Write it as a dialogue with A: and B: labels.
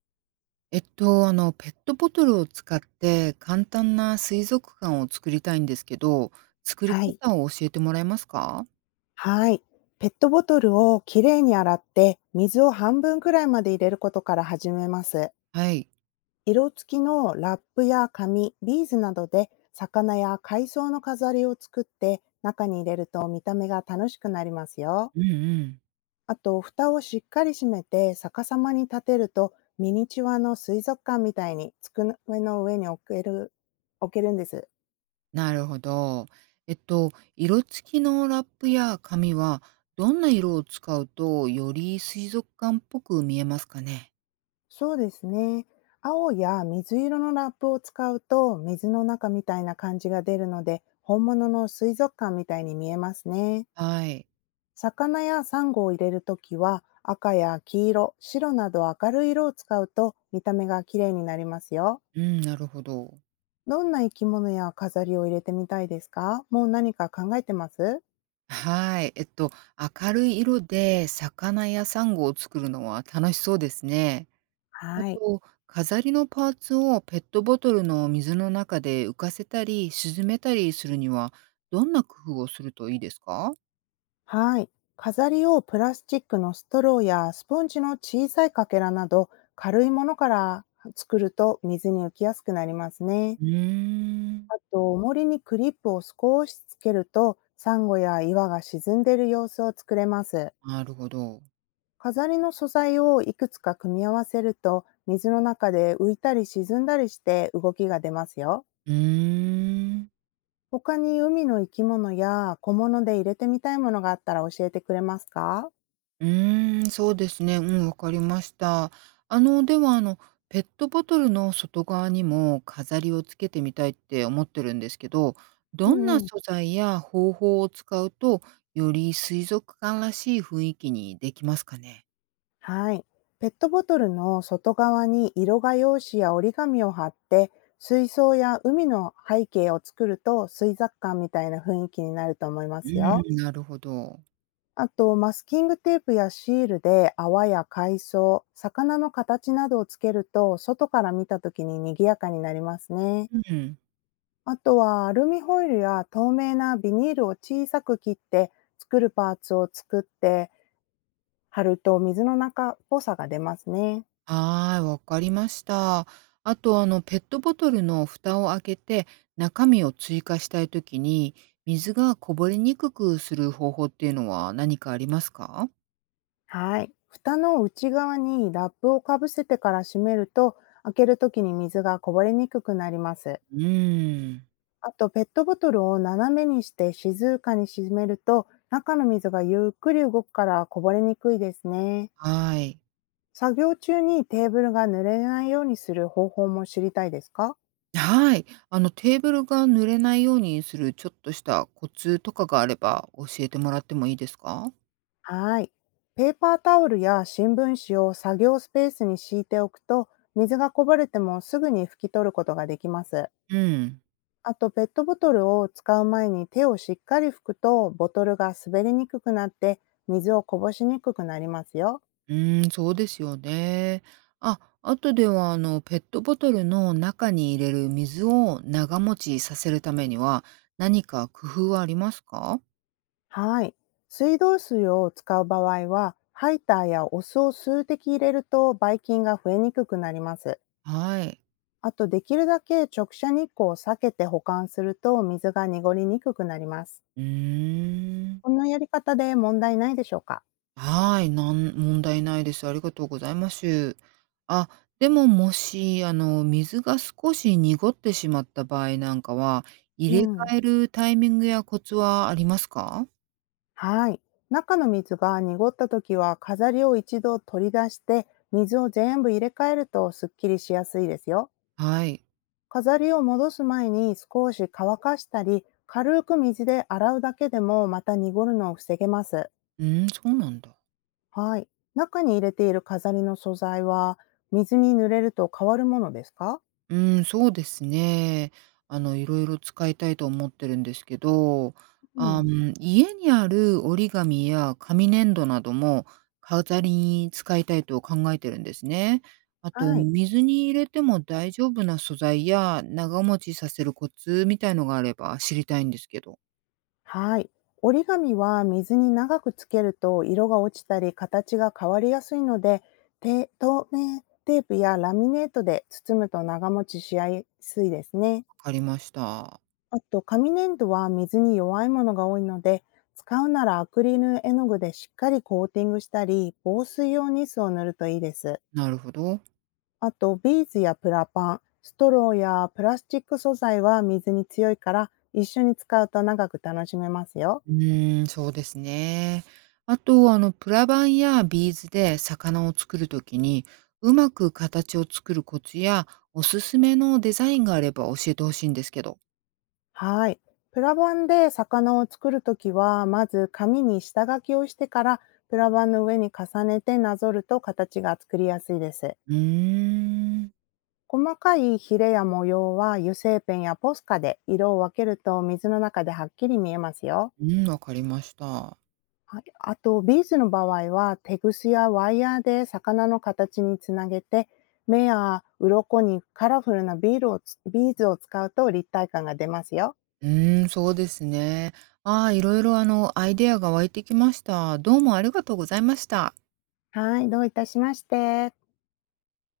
A: ペットボトルを使って簡単な水族館を作りたいんですけど、作り
B: はい。
A: 方を教えてもらえますか？
B: はい。ペットボトルをきれいに洗って、水を半分くらいまで入れることから始めます。
A: はい。
B: 色付きのラップや紙、ビーズなどで魚や海藻の飾りを作って中に入れると見た目が楽しくなりますよ。
A: うんうん。
B: あと、蓋をしっかり閉めて逆さまに立てるとミニチュアの水族館みたいに机の上に置けるんです。
A: なるほど。色付きのラップや紙は、どんな色を使うと、より水族館っぽく見えますかね？
B: そうですね。青や水色のラップを使うと水の中みたいな感じが出るので本物の水族館みたいに見えますね。
A: はい。
B: 魚やサンゴを入れるときは赤や黄色、白など明るい色を使うと見た目が綺麗になりますよ。
A: うん、なるほど。
B: どんな生き物や飾りを入れてみたいですか？もう何か考えてます？
A: はい。明るい色で魚やサンゴを作るのは楽しそうですね。あ
B: はい。
A: と、飾りのパーツをペットボトルの水の中で浮かせたり、沈めたりするには、どんな工夫をするといいですか？
B: はい。飾りをプラスチックのストローやスポンジの小さいかけらなど軽いものから作ると水に浮きやすくなりますね。
A: うーん。
B: あと、重りにクリップを少しつけるとサンゴや岩が沈んでいる様子を作れます。
A: なるほど。
B: 飾りの素材をいくつか組み合わせると水の中で浮いたり沈んだりして動きが出ますよ。
A: うーん。
B: 他に海の生き物や小物で入れてみたいものがあったら教えてくれますか？
A: うーん、そうですね。うん、わかりました。では、ペットボトルの外側にも飾りをつけてみたいって思ってるんですけど、
B: う
A: どん
B: ん
A: な
B: うん。
A: 素材や方法を使うと、より水族館らしい雰囲気にできますかね？
B: はい。ペットボトルの外側に色画用紙や折り紙を貼って、水槽や海の背景を作ると水族館みたいな雰囲気になると思いま
A: う
B: すよ。
A: ーん、なるほど。
B: あと、マスキングテープやシールで泡や海藻、魚の形などをつけると、外から見た時に賑やかになりますね。
A: うん。
B: あとは、アルミホイルや透明なビニールを小さく切って、パーツを作って貼ると水の中っぽさが出ますね。
A: はーい、わかりました。あと、ペットボトルの蓋を開けて、中身を追加したいときに、水がこぼれにくくする方法っていうのは何かありますか？
B: はい。蓋の内側にラップをかぶせてから閉めると、開けるときに水がこぼれにくくなります。
A: うーん。
B: あと、ペットボトルを斜めにして静かに閉めると、中の水がゆっくり動くからこぼれにくいですね。
A: はい。
B: 作業中にテーブルが濡れないようにする方法も知りたいですか？
A: はい。あの、テーブルが濡れないようにするちょっとしたコツとかがあれば教えてもらってもいいですか？
B: はい。ペーパータオルや新聞紙を作業スペースに敷いておくと、水がこぼれてもすぐに拭き取ることができます。
A: うん。
B: あと、ペットボトルを使う前に手をしっかり拭くと、ボトルが滑りにくくなって、水をこぼしにくくなりますよ。
A: うーん、そうですよね。あとでは、ペットボトルの中に入れる水を長持ちさせるためには、何か工夫はありますか？
B: はい。水道水を使う場合は、ハイターやお酢を数滴入れると、ばい菌が増えにくくなります。
A: はい。
B: あと、できるだけ直射日光を避けて保管すると、水が濁りにくくなります。
A: うーん。
B: こんなやり方で問題ないでしょうか？
A: はい、なん問題ないです。ありがとうございます。あ、でも、もし、水が少し濁ってしまった場合なんかは、
B: う
A: 入れ
B: ん。
A: 替えるタイミングやコツはありますか？
B: はい。中の水が濁った時は飾りを一度取り出して水を全部入れ替えるとすっきりしやすいですよ。
A: はい。
B: 飾りを戻す前に少し乾かしたり軽く水で洗うだけでもまた濁るのを防げます。
A: うん、そうなんだ。
B: はい。中に入れている飾りの素材は水に濡れると変わるものですか？
A: うん、そうですね。あの、いろいろ使いたいと思ってるんですけど、
B: うん、
A: 家にある折り紙や紙粘土なども飾りに使いたいと考えてるんですね。あと、
B: はい。
A: 水に入れても大丈夫な素材や長持ちさせるコツみたいのがあれば知りたいんですけど。
B: はい。折り紙は水に長くつけると色が落ちたり形が変わりやすいので、透明テープやラミネートで包むと長持ちしやすいですね。
A: わかりました。
B: あと、紙粘土は水に弱いものが多いので、使うならアクリル絵の具でしっかりコーティングしたり、防水用ニスを塗るといいです。
A: なるほど。
B: あと、ビーズやプラパン、ストローやプラスチック素材は水に強いから、一緒に使うと長く楽しめますよ。
A: うーん、そうですね。あと、プラバンやビーズで魚を作るときに、うまく形を作るコツや、おすすめのデザインがあれば教えてほしいんですけど。
B: はい。プラ板で魚を作るときは、まず紙に下書きをしてから、プラ板の上に重ねてなぞると形が作りやすいです。
A: うーん。
B: 細かいヒレや模様は油性ペンやポスカで色を分けると水の中ではっきり見えますよ。
A: うん、わかりました。
B: はい、あと、ビーズの場合はテグスやワイヤーで魚の形につなげて、目や鱗にカラフルなビーズを使うと立体感が出ますよ。
A: うーん、そうですね。ああ、いろいろ、アイデアが湧いてきました。どうもありがとうございました。
B: はい、どういたしまして。